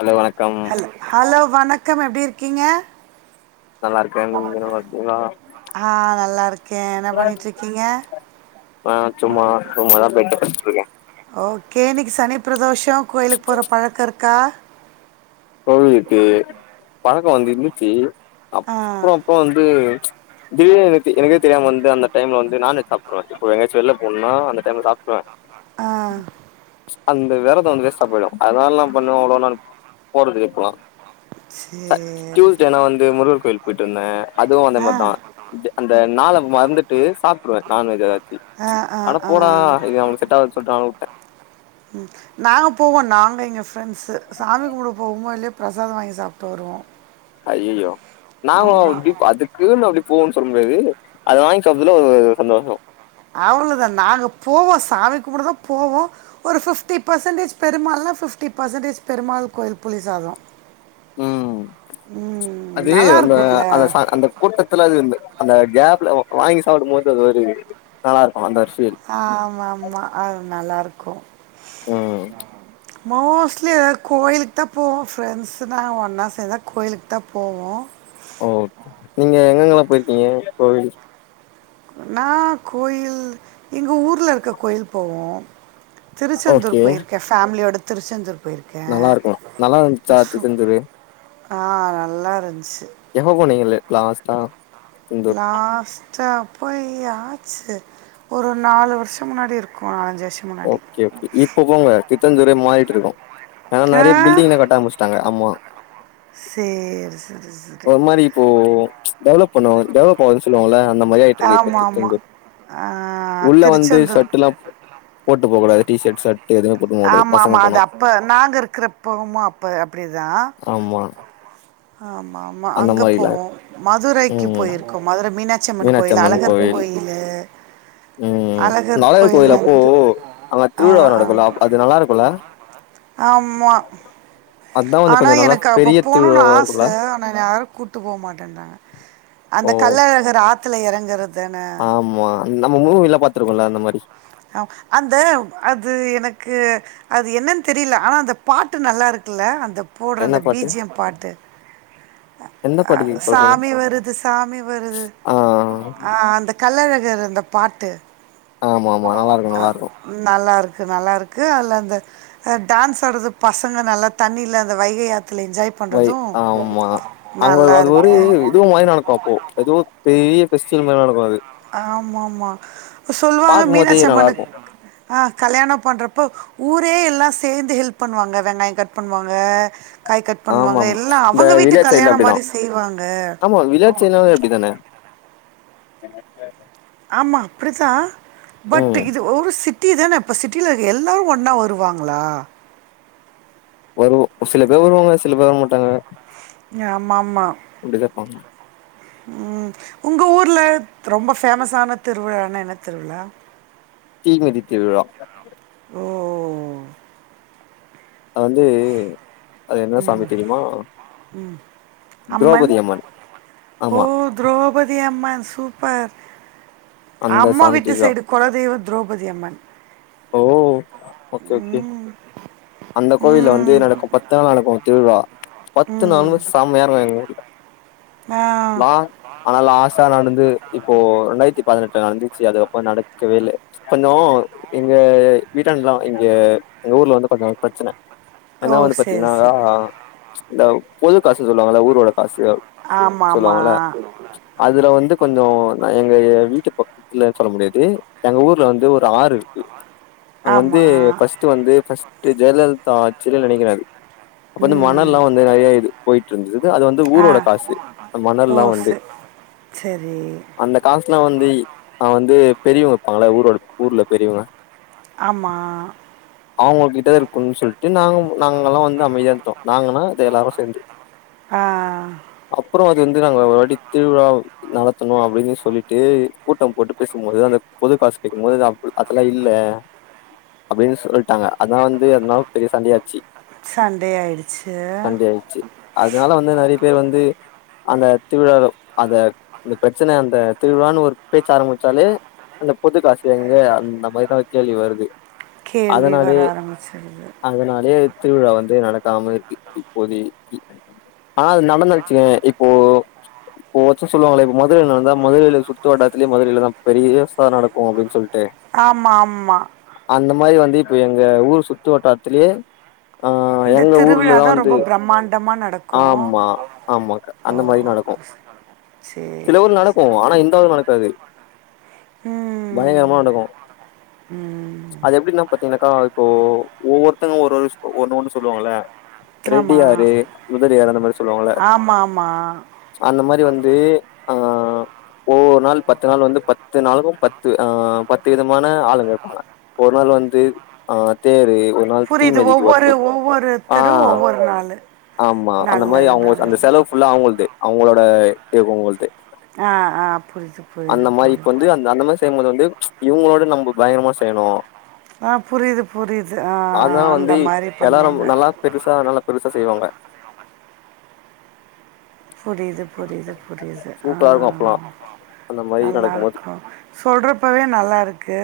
ஆலோ வணக்கம் hello hello வணக்கம் எப்டி இருக்கீங்க நல்லார்க்கே இங்க நல்லார்க்கீங்களா ஆ நல்லா இருக்கே என்ன பண்ணிட்டு இருக்கீங்க ஆ ச்சும்மா தூங்க தா போய்ட்ருக்க ட்ருக்கே ஓகே இன்னிக்கி சனி ப்ரதோஷோ கோயில்க் போற பழக்க இருக்கா கழுவிட்டு பழக்கோ வந்து இருந்துச்சி ஆ அப்றோ அப்போ வந்து திடீர்னு எனக் எனக்கே தெரியாம வந்து அந்த டைம்ல வந்து நான்வெஜ் சாப்ருவே இப்ப எங்கயாச்சு வெள்ள போனுனா அந்த டைம்ல சாப்டுருவே ஆ அந்த விரதோ வந்து வேஸ்டா போய்டு அதனால நா என்ன பண்ணுவே அவ்ளோ நா போறது இப்பலா சேரி டியூஸ்டேனா வந்து முருகர் கோயில் போய்ட்ருந்தே அதுவு அந்த ஆ மார்தா அந்த நாள மறந்துட்டு சாப்ட்ருவே நான்வெஜ் எதாச்சி ஆ ஆ ஆ போடா இது நம்ளுக்கு செட்டாகாது சொல்ட்டு நானு வுட்ட ம் நாங்க போவோ நாங்க எங்க ஃப்ரெண்ஸு சாமி கும்புட போவோமோ இல்லயோ பிரசாத வாங்கி சாப்ட்டு வருவோ அய்யயோ நாங்களு ஆமா இப்டி அதுக் குன் அப்டி போன் சொல் முடியாது அத வாங்கி சாப்றதுல ஒரு ஓரு சந்தோஷ அவ்ளதா நாங்க போவோ சாமி கும்புட தா போவோ ஒரு ஃபிப்டி பர்சன்டேஜ் பெருமாள்னா ஃபிப்டி பர்சன்டேஜ் பெருமாள் கோயில் புளி சாதோ ம் ம் அது நல்லா அந்த அந்த இருக்குல்ல சா அந்த கூட்டத்துல அது இந்த அந்த கேப்ல வாங்கி சாப்டு போது அது ஒரு நல்லா இருக்கு அந்த ஒரு ஃபீல் ஆமாமா அது நல்லா இருக்கு ம் மோஸ்ட்லி எதாவது கோயிலுக்தா போவோ ஃப்ரெண்ட்ஸுதா ஒன்னா சேந்தா கோயிலுக்தா போவோ ஓகே நீங்க எங்கெங்கலா போய்ருக்கீங்க கோவில் நா கோயில் எங்க ஊர்ல இருக்க கோயில் போவோ திருச்செந்தூர் ஓகே போய்ருக்கே ஃபேமிலியோட திருச்செந்தூர் நல்லா போயிருக்கேன் இருக்கு நல்லா இருந்துச்சா சு- திருச்செந்தூரு ஆ நல்லா இருந்ச்சு எங்க போனீங்க லே லாஸ்ட்டா திருச்செந்தூர் லாஸ் சா போய் ஆச்சி ஒரு நாலு வருஷோ முன்னாடி இருக்கு அஞ்சி வருஷ் ஓகே ஓகே இப்ப போங்க திருச்செந்தூரே மாரிட்டு இருக்கு ஏனா ஆ நெறய பில்டிங்லா கட்ட ஆரமிச்சுட்டாங்க ஆமா சேரி சேரி ஒரு மாரி இப்போ டெவலப் பண்ணுவாங்க டெவலப் போவாத சொல்லு வாங்கள்ள அந்த மாரி ஆய்ட்டு இருக்கு இப்ப ஆமா ஆமா திர்செந்தூர் ஆ உள்ள வந்து திருச்செந்தூர் சட்டுல்லா போட்டு போ கூடாது டிஷட் ஷட்டு எதுமே போட்டு ஆமா ஆமா அது அப்ப நாங்க இருக்கறப்பவுமா அப்ப அப்டிதா ஆமா ஆமா ஆமா அந்த அங்க மாரிலா போவோ மதுரைக்கு ம் போய்ருக்கோ மதுர மீனா ச்சி அம்மன் மீனாட்சி கோயில் அழகர் கோவில் கோயிலு ம் அழகர் நாளையர் கோயில் கோயிலப்போ வந்து அங்க ஆ திருவிழா ஆ நடக்குல்ல அப் அது நல்லாருக்குல்ல ஆமா அதா வந்து ஆனா கொஞ்சோ நல்லா எனக்கு அப்ப பெரிய போணுனு திருவிழாவா ஆச இருக்குல்ல ஆனா என்ன யாரு கூட்டு போ மாட்டன்றாங்க அந்த ஓ கள்ளழகர் ஆத்துல எறங்கறத் ஆமா நம்ம மூவிலா பாத்துருக்கோல அந்த மாரி ஆ அந்த அது எனக்கு அது என்னன் தெரியில ஆனா அந்த பாட்டு நல்லா இருக்கில்ல அந்த போட்ற என்ன அந்த பாட்டு பீஜியம் பாட்டு எந்த அ பாட்டுக்கு சொல்றீங்க சாமி வருது சாமி வருது ஆ ஆ அந்த கள்ளழகர் அந்த பாட்டு ஆமா ஆமா நல்லாருக்கும் அ நல்லாருக்கும் நல்லாருக்கு நல்லாருக்கு அதுல அந்த டான்ஸ் ஆடுறது பசங்க நல்லா தண்ணில அந்த வைகை ஆத்துல என்ஜாய் வை பண்றது ஆமா அங்க அது ஒரு நல்லாருக்கு இதுவு மாரி நடக்கும் அப்போ எதுவோ பெரிய ஃபெஸ்டிவல் மாரி நடக்கு அது ஆமா ஆமா சொல்லுவாங்க பாக்கும்போதே மீனாட்சி நல்லா அம்மன்க் இருக்கு ஆ கல்யாண பண்றப்போ ஊரே எல்லா சேந்து ஹெல்ப் பண்ணுவாங்க வெங்காயம் கட் பண்ணுவாங்க காய் கட் பண்ணுவாங்க ஆமாம் எல்லா இந்த அவங்க வீட்டு வில்லேஜ் சைட்ல கல்யாண மாரி செய்வாங்க வே அப்டிதான ஆமா அப்டிதான் பட் ம் இது ஒரு சிட்டி தான அப்ப சிட்டியில இருக்குற எல்லரும் ஒன்னா வருவாங்களா வரும் சில பேர் வருவாங்க சில பேர் வரமாட்டாங்க ஏன் அம்மா அம்மா அப்படிதா இருப்பாங்க உங்க ஊர்ல ரொம்ப பேமஸ்ஸான திருவிழான என்ன திருவிழா தீ மிதி திருவிழா ஓ அது வந்து அது என்ன சாமி தெரியுமா ம் திரௌபதி அம்மன் ஆமா திரௌபதி அம்மன் சூப்பர் அந்த அம்மா சாமி வீட்டு திருவிழா சைடு கொலதெய்வ திரௌபதி அம்மன் ஓ ஓகே ஓகே அந்த கோவில்ல வந்து ம் நடக்கு பத்து நாள் நடக்கும் திருவிழா பத்து ம் நாளுமே சமையா இருக்கு எங்க ஊர்ல ஆம் லாங் ஆனா லாஸ்ட்டா நடந்து இப்போ ரெண்டாயிரத்தி பதினெட்டுல நடந்துச்சு அதுக் அப்ற நடக்கவே இல்ல கொஞ்சோ எங்க வீட்டாண்டல்லா இங்க எங்க ஊர்ல வந்து பாத்தன்ன கொஞ்ச பிரச்சன ஓ ஏன்னா வந்து சரி பாத்தீங்கனா சரி இந்த பொது காசு சொல்லுவாங்கள ஊரோட காசு ஆமா மா சொல்லுவாங்கல்ல அதுல வந்து கொஞ்ஜோம் எங்க வீட்டு பக்க இல்ல சொல்ல முடியாது எங்க ஊர்ல வந்து ஒரு ஆறு இருக்கு அங்க வந்து ஆமாம் பர்ஸ்ட் வந்து பர்ஸ்ட் ஜெயலலிதா ஆச்சில நெனைக்கிறன் அப்ப வந்து மணல் ம் ல்லாம் வந்து நெறயா இது போயிட்டு இருந்தது அது வந்து ஆ ஊரோட காசு மணல்ல்லாம் வந்து சேரி அந்த காசுலாம் வந்து அது வந்து பெரியவங்க வைப்பாங்கள ஊரோட ஊர்ல பெரியவங்க ஆமா அவங்க கிட்ட இருக்குன்னும் சொல்லிட்டு நாங்க நாங்க ல்லாம் வந்து அமைதியா இருந்துடோம் நாங்கனா அது எல்லாரும் சேர்ந்து ஆ அப்புறம் அது வந்து நாங்க ஒரு வாட்டிதிருவிழா நடத்தணும் அப்டின்னு சொல்லிட்டு கூட்டம் போட்டு பேசும்போது அந்த பொது காசு கேட்கும் போது அதெல்லா இல்ல அப்டின்னு சொல்லிட்டாங்க அதான் வந்து அதுனால பெரிய சண்டையாச்சு சண்டை ஆயிடுச்சு சண்டையாயிடுச்சு ம் அதனால நெறைய பேர் வந்து அந்த திருவிழாவுல அந்த அந்த பிரச்சனை அந்த திருவிழான்னு ஒரு பேச்சு ஆரம்பிச்சாலே அந்த பொதுக்காசு எங்க அந்த மாதிரி தான் கேள்வி வருது கேள்வி வர அதனாலே ஆரம்பிச்சிருது அதனாலே திருவிழா வந்து நடத்தாம இருக்கு இப்போதைக்கு ஆ அது நடந்துருச்சுங்க இப்போ ஒவ்வொருத்தர் சொல்லுவாங்களே இப்ப மதுரையில நடந்தா மதுரையில சுத்து வட்டாரத்துலயே மதுரையிலதான் பெரிய விசா நடக்கும் அப்படின்னு சொல்லிட்டு ஆமா ஆமா அந்த மாதிரி வந்து இப்போ எங்க ஊர் சுற்று வட்டாரத்துலயே அ எங்க ஊர்ல தான் வந்து பிரம்மாண்டமா நடக்கும் ஆமா ஆமாக்கா அந்த மாதிரி நடக்கும் சேரி சேரி இந்த ஊர் நடக்காது பயங்கரமா நடக்கும் ம் அது எப்படின்னா பாத்தீங்கனாக்கா இப்போ ஒவ்வொருத்தவுங்க ஒரு ஒண்ணு ஒண்ணு சொல்லுவாங்கள ஆமா ரெட்டியாரு முதலியாரு அந்த மாதிரி சொல்லுவாங்கள ஆமா ஆமா அந்த மாதிரி வந்து அ ஒவ்வொரு நாள் பத்து நாள் வந்து பத்து நாளுக்கும் பத்து ஆ பத்து விதமான ஆளுங்க இருப்பாங்க ஒரு நாள் வந்து ஆ தேரு நாள் புரியுது தீமிதிக்கு ஒவ்வொரு ஒருத்தோ ஆ ஒவ்வொருத்தரும் ஒவ்வொரு நாளு ஆமா அந்த மாதிரி அவுங்க அந்த செலவு ஃபுல்லா அவுங்கள்து அவுங்களோட தேக்கும்வங்களது ஆ ஆ புரியுது புரியுது புரியுது வந்த அந்த மாரி செய்யும் போது வந்து இவுங்களோட நம்ம பயங்கரமா செய்யணும் ஆ புரியுது புரியுது ஆ அதனால ஆ அந்த வந்து மாதிரி எல்லாரு பண்ணுவாங்க நல்லா பெருசா நல்லா பெருசா செய்வாங்க புரியுது புரியுது புரியுது ஆ சூப்பரா இருக்கு அப்பல்லா அந்த மாரி நல்லா நடக்கும்போது இருக்கும் சொல்றப்பவே நல்லா இருக்கு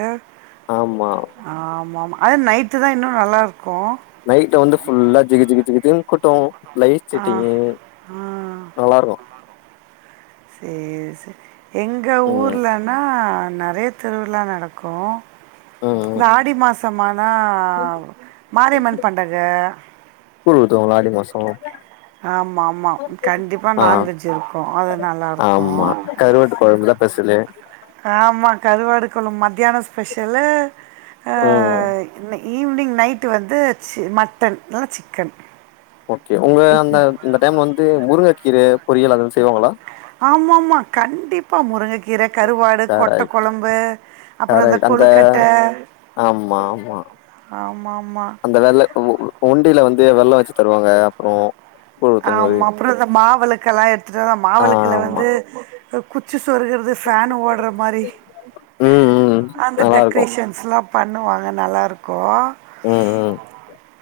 ஆமா ஆமா ஆமா அது நைட்டு தான் இன்னும் நல்லா இருக்கும் நைட் வந்து ஃபுல்லா ஜிகி ஜிகி ஜிகி ஜிகின் கூட்டம் லைட் ஆ செட்டிங்கு ஆ நல்லா இருக்கும் சேரி சேரி எங்க ம் ஊர்லன்னா நிறைய திருவிழா நடக்கும் ம் ம் இந்த ஆடி மாசம் ஆனா மாரியம்மன் பண்டக கூழ் ஊத்துவாங்கள அடி மாசம் ஆமாம் ஆமாம் கண்டிப்பாக ஆ நான்வெஜ் இருக்கும் அது ஆமா நல்லாயிருக்கும் கருவாட்டு குழம்புல பெசலு ஆமா கருவாடு குழம்பு மத்தியானம் ஸ்பெஷலு ம் ஈவினிங் நைட்டு வந்து சி மட்டன் இல்ல சிக்கன் ஓகே உங்க அந்த அந்த டைம்ல வந்து முருங்கைக்கீரை பொரியல் அது செய்வாங்களா ஆமா ஆமா கண்டிப்பா முருங்கைக்கீரை கருவாடு கொட்டை கரெக்ட் குழம்பு அப்புறம் இந்த கரெக்ட் அந்த கொழுக்கட்டை ஆமா ஆமா ஆமா ஆமா ஒண்டியில வந்து வெல்லம் வச்சு தருவாங்க அப்புறம் ஆமா அப்புறம் இந்த மாவிளக்கு எல்லாம் எடுத்துட்டோம் அ மாவிளக்குல ஆமா வந்து இந்த குச்சி சொருகூறது ஃபேன் ஓடுற மாதிரி ம் ம் அந்த நல்லா இருக்கு டெக்ரேஷன்ஸ்லாம் பண்ணுவாங்க நல்லா இருக்கும் ம் ம்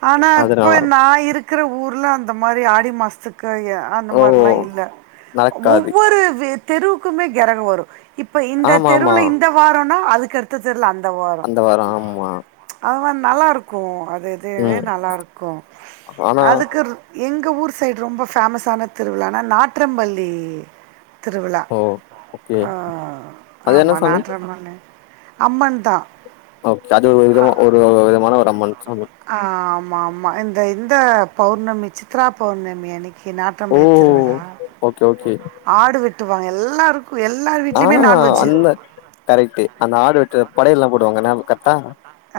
ஆனா அது இப்ப நல்லா நா இருக் குற ஊர்ல அந்த மாரி ஆடி மாசத்துக்கு எ அந்த ஓ மாரிலா இல்ல நடக்காது ஒவ்வொரு ந தெருவுக்குமே கெரகு வரு இப்ப இந்த ஆமா ஆமா தெருவுல இந்த வாரோனா அதுக்கடுத்த தெருல அந்த வாரோ அந்த ஆமா அதுத நல்லா இருக்கு அது இதுவே ம் நல்லா இருக்கு ஆனா அதுக்கு எங்க ஊர் சைடு ரொம்ப ஃபேமஸான திருவிழானா நாற்றும்பள்ளி திருவிழா ஓ ஓகே ஆ அது ஆமா என்ன சாமி நாற்றுமள்ளி அம்மன் தா ஓகே அது ஒரு விதமா ஒரு விதமான ஒரு அம்மன் சாமி ஆ ஆமா ஆமா இந்த இந்த பௌர்ணமி சித்ரா பௌர்ணமி அன்னைக்கு நாட் ஓ றம்பள்ளி திருவிழா ஓகே ஓகே ஆடு வெட்டுவாங்க எல்லாருக் கு எல்லா ஆ வீட்லயுமே நான்வெஜ்ஜு அந்த கரெக்ட்டு அந்த ஆடு வெட்டி படையல்லா போடுவாங்கள கரெட்டா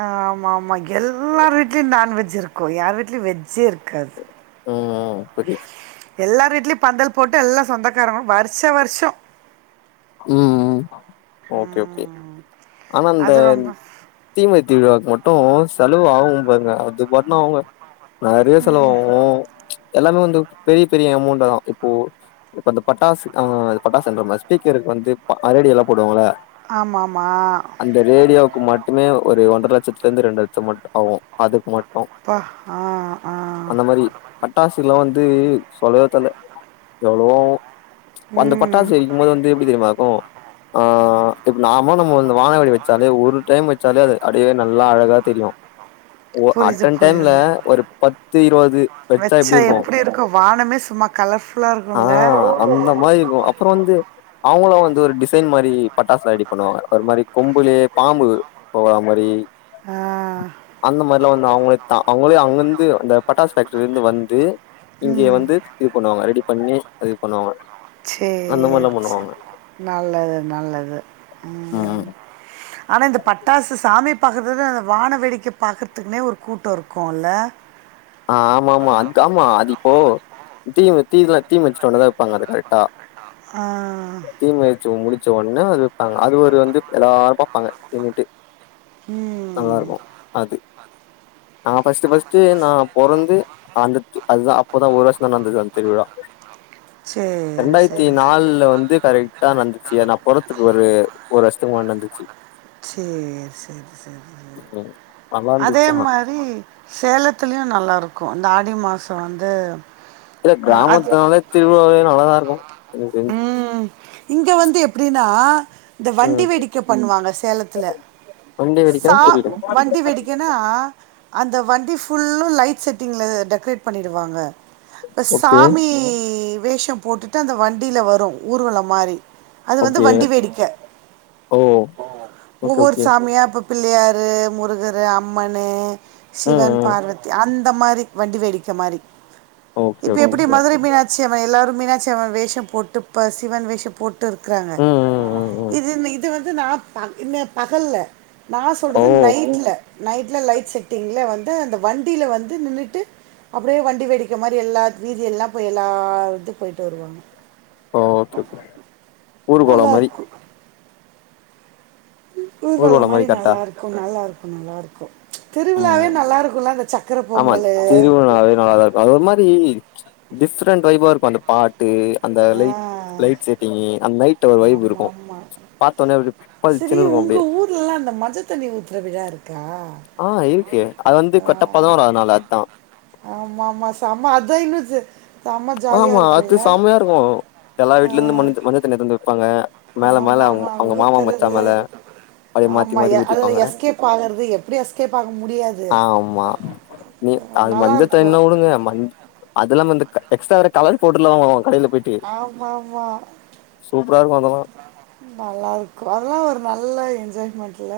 ஆ ஆமா ஆமா எல்லார் வீட்லயு நான்வெஜ் இருக்கு யார் வீட்லயு வெஜ்ஜே இருக்காது ஆ ஆ வெட்டி எல்லார் வீட்லயு பந்தல் போட்டு எல்லா சொந்தக்காரங்களு வருஷ வருஷொ ம் ஓகே ஓகே ம் ஆனா இந்த அது ரொம்ப தீமை திருவிழாவுக்கு மட்டு செலவு ஆகு பாருங்க அது பாட்டுனா அவங்க நெறைய செலவாவு எல்லாமே வந்து பெரிய பெரிய அமௌண்ட்டா தா இப்போ இப்ப அ பட்டாசு ஆ பட்டாசுன்ற பாரு ஸ்பி கருக்கு வந்து அரடி எல்லா போடுவாங்களே ஆமா ஆமா அந்த ஏரியாவுக்கு மட்டுமே ஒரு ஒன்றர லட்சத்துல இருந்து ரெண்டு லட்ச மட்டு ஆவு அதுக்கு மட்டு அப்பா ஆ ஆ அந்த மாரி பட்டாசு எல்லா வந்து சொல்லவே தேவல்ல எவ்ளோவு ஆவு அந்த ம் பட்டாசு வெடிக்கும்போது வந்து [unintelligible] மாகு ஆ இப்ப நாம நம்ம அந்த வானவெடி வெச்சாலே ஒரு டைம் வெச்சாலே அது அடியே நல்லா அழகா தெரியு ஓ புரியுது அட்டன் டைம்ல புரியுது ஒரு பத்து இருவது வெச்சா வச்சா எப்டி இருக்கு வானமே சும்மா கலர்ஃபுல்லா ஆ இருக்குல்ல அந்த மாரி இருக்கு அப்புறோ வந்து அவங்களு வந்து ஒரு டிசைன் மாரி பட்டாசு ரெடி பண்ணுவாங்க ஒரு மாரி கொம்புலே பாம்பு போற மாரி ஆ அந்த மாரில்லா வந்து அவங்களே த அவங்களே அங்க இருந்து அந்த பட்டாஸ் ஃபேக்ட்ரில இருந்து வந்து இங்கே ம் வந்து இது பண்ணுவாங்க ரெடி பண்ணி அது இது பண்ணுவாங்க அந்த சேர் மாரிலா செ பண்ணுவாங்க நல்லது நல்லது ம் ப் ஆனா இந்த பட்டாசு சா சாமி பாக்கறது விட அந்த வான வேடிக்கைய பாக்குறதுக்குனே ஒரு கூட்டோ இருக்குல்ல ஆ ஆமா ஆமா அத் ஆமா அது இப்போ தீ தீதா தீ முச்டோன தா வெப்பாங்க அது கரெக்டா ஆ தீ மிதிச்சு முடிச்ச ஒடனே அது வைப்பாங்க அது ஒரு வந்து எல்லாரு பாப்பாங்க என்னிட்டு ம் நல்லா இருக்கு அது நா ஃபஸ்ட்டு ஃபஸ்ட்டு நா பொறந்து அந்த தி அதுதா அப்பதா ஒரு வர்ஷதா நடந்தது அந்த திருவிழா சரி ரெண்டாயிரத்தி சரி சரி நால்ல வந்து கரெக்ட்டா நடந்துச்சு நா பொறத்துக்கு ஒரு ஒரு வர்ஷத்துக்கு முன்னாடி நடந்து ச்சு சேரி சேரி சேரி ம் நல்லா அதே இருந்துச்சு ஆனா மாரி சேலத்துலயு நல்லாருக்கு இந்த ஆடி மாசோ வந்து இல்ல அஹ், அது கிராமத்தனாலே திருவிழாவே நல்லாதாருக்கு எனக்கு தெரிஞ்சு இங்க வந்து எப்டின்னா இந்த வண்டி ம் வேடிக்க பண்ணுவாங்க சேலத்தல வண்டி வெடிக்கனா சா வண்டி புரியல வேடி கன்னா அந்த வண்டி ஃபுல்லு லைட் செட்டிங்ல டெக்கரேட் பண்ணிடுவாங்க இப்ப ஓகே சாமி வேஷோ போட்டுட்டு அந்த வண்டில வரு ஊர்வலோ மாரி அது வந்து ஓகே வண்டி வேடிக்க ஓ ஓகே ஒவ்வொரு ஓகே சாமியா அப்ப பிள்ளையாரு முருகரு அம்மன்னு ம் சிவன் ம் பார்வதி அந்த மாரி வண்டி வேடிக்க மாரி ஓகே இப்ப ஓகே எப்டி மதுரை மீனாட்சியம்மா எல்லாரு மீனாட்சியம்மா வேஷம் போ போட்டு ப்ப சிவன் வேஷோ போட்டு இருக்குறாங்க ம் ம் ம் ம் இது மே இது வந்து நா பகல்ல நா ஓ சொல்றது நைட்ல நைட்ல லைட் செட்டிங்ல வந்து அந்த வண்டில வந்து நின்னுட்டு அப்டே வண்டி வேடிக்க மாரி எல்லா வீதியெல்லா போய் எல்லா வீட்டுக் போய்ட்டு வருவாங்க ஓ ஓகே ஓகே ஊர்கோலம் மாரி நல்லாருக்கு ஊர்வலம் ஊர்கோலம் மாரி கரெக்டா நல்லா இருக்கு நல்லாருக்கு நல்லாருக்கு திருவிழாவே ம் நல்லா இருக்குல்ல அந்த சக்கர பொங்கலு அத ஒரு மாரி டிஃப்ரெண்ட் ஃவைபா இருக்கு அந்த பாட் ட்டு அந்த ஆ லைட் லைட் செட்டிங்கி அந்த நைட்ல ஒரு வைஃபு இருக்கு பாத்தோன்னே அப்டே செரி உங்க ஊர்லலா அந்த மஞ்ச தண்ணி ஊத்துற விழா இருக்கா ஆ இருக்கே அது வந்து ஆ கரட்டா பதினோராது நாள் அதா ஆமா ஆமா சம அதா இன்னு சே ஆமா அது சமயா இருக்கு எல்லா ஆ வீட்லேந்து மஞ் மஞ்ச தண்ணிய எத்து வந்து வைப்பாங்க மேல ஆமா மேல அவங் ஆமா அவங்க மாமா மச்சா ஊத்துறது மேல அப்டியே மாத்தி ஆமா எ மாத்தி அதுல ஊத்திப்பாங்க எஸ்கேப் ஆகுறது எப்டி எஸ்கேப் ஆக முடியாது ஆமா நீ ஆ, அது நல்லா மஞ்ச இருக்கு தண்ணிலா உடுங்க மஞ் அதுலாம இந்த க எக்ஸ்ட்ரா வேற கலர் பவுட்ருலா வாங்குவாங்க கடை ஆமா ஆமா இருக்கு அதெல்லா நல்லாருக்கு அதலா ஒரு நல்ல என்ஜாய்மெண்ட்ல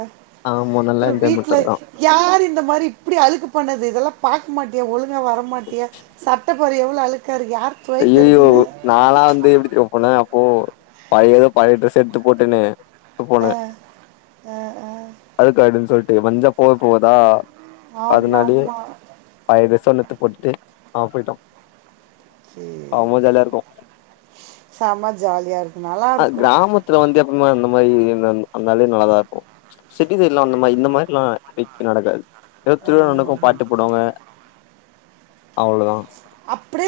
ஆமா நல்லா அப்றோ என்ஜாய்மெண்ட் வீட்ல அதெல்லா இ யாரு இந்த மாரி இப்டி அழுக்கு பண்ணது இதெலா பாக்க மாட்டியா ஒழுங்கா வரமாட்டியா ச ட்ட பாரு எவ்ளோ அழுக்காருக்கு யார் ஐயையோ துவைக்கரதுனு நாலா வந்து எப்டி தெரிமா போனே அப்போ பழையதோ பழைய ட்ரெஸ் எடுத்து போட்டுனு போனே ஆ, ஆ, ஆ. அழுக்கு ஆயிடுன் சொல்ட்டு மஞ்ச போவே போகாதா ஆமா அதுனாலே ஆமா பழைய டிரஸ் ஒன்ன எடுத்து போட்டுட்டு அவ போயிட்டா அவே ரொம்ப ஜாலியா இருக்கு சம ஜாலியாருக் அ கிராமத்துல வந்து எப்பவுமே அந்த மாரி [unintelligible] இருந்தாலே நல்லாதாருக்கு சிட்டி சைட்லா இந்த மாரி இந்த மாரிலா [unintelligible] நடக்காது எதோ திருவிழா ஆமா நடக்கு ஆமா பாட்டு போடுவாங்க அவ்ளோதா அப்டே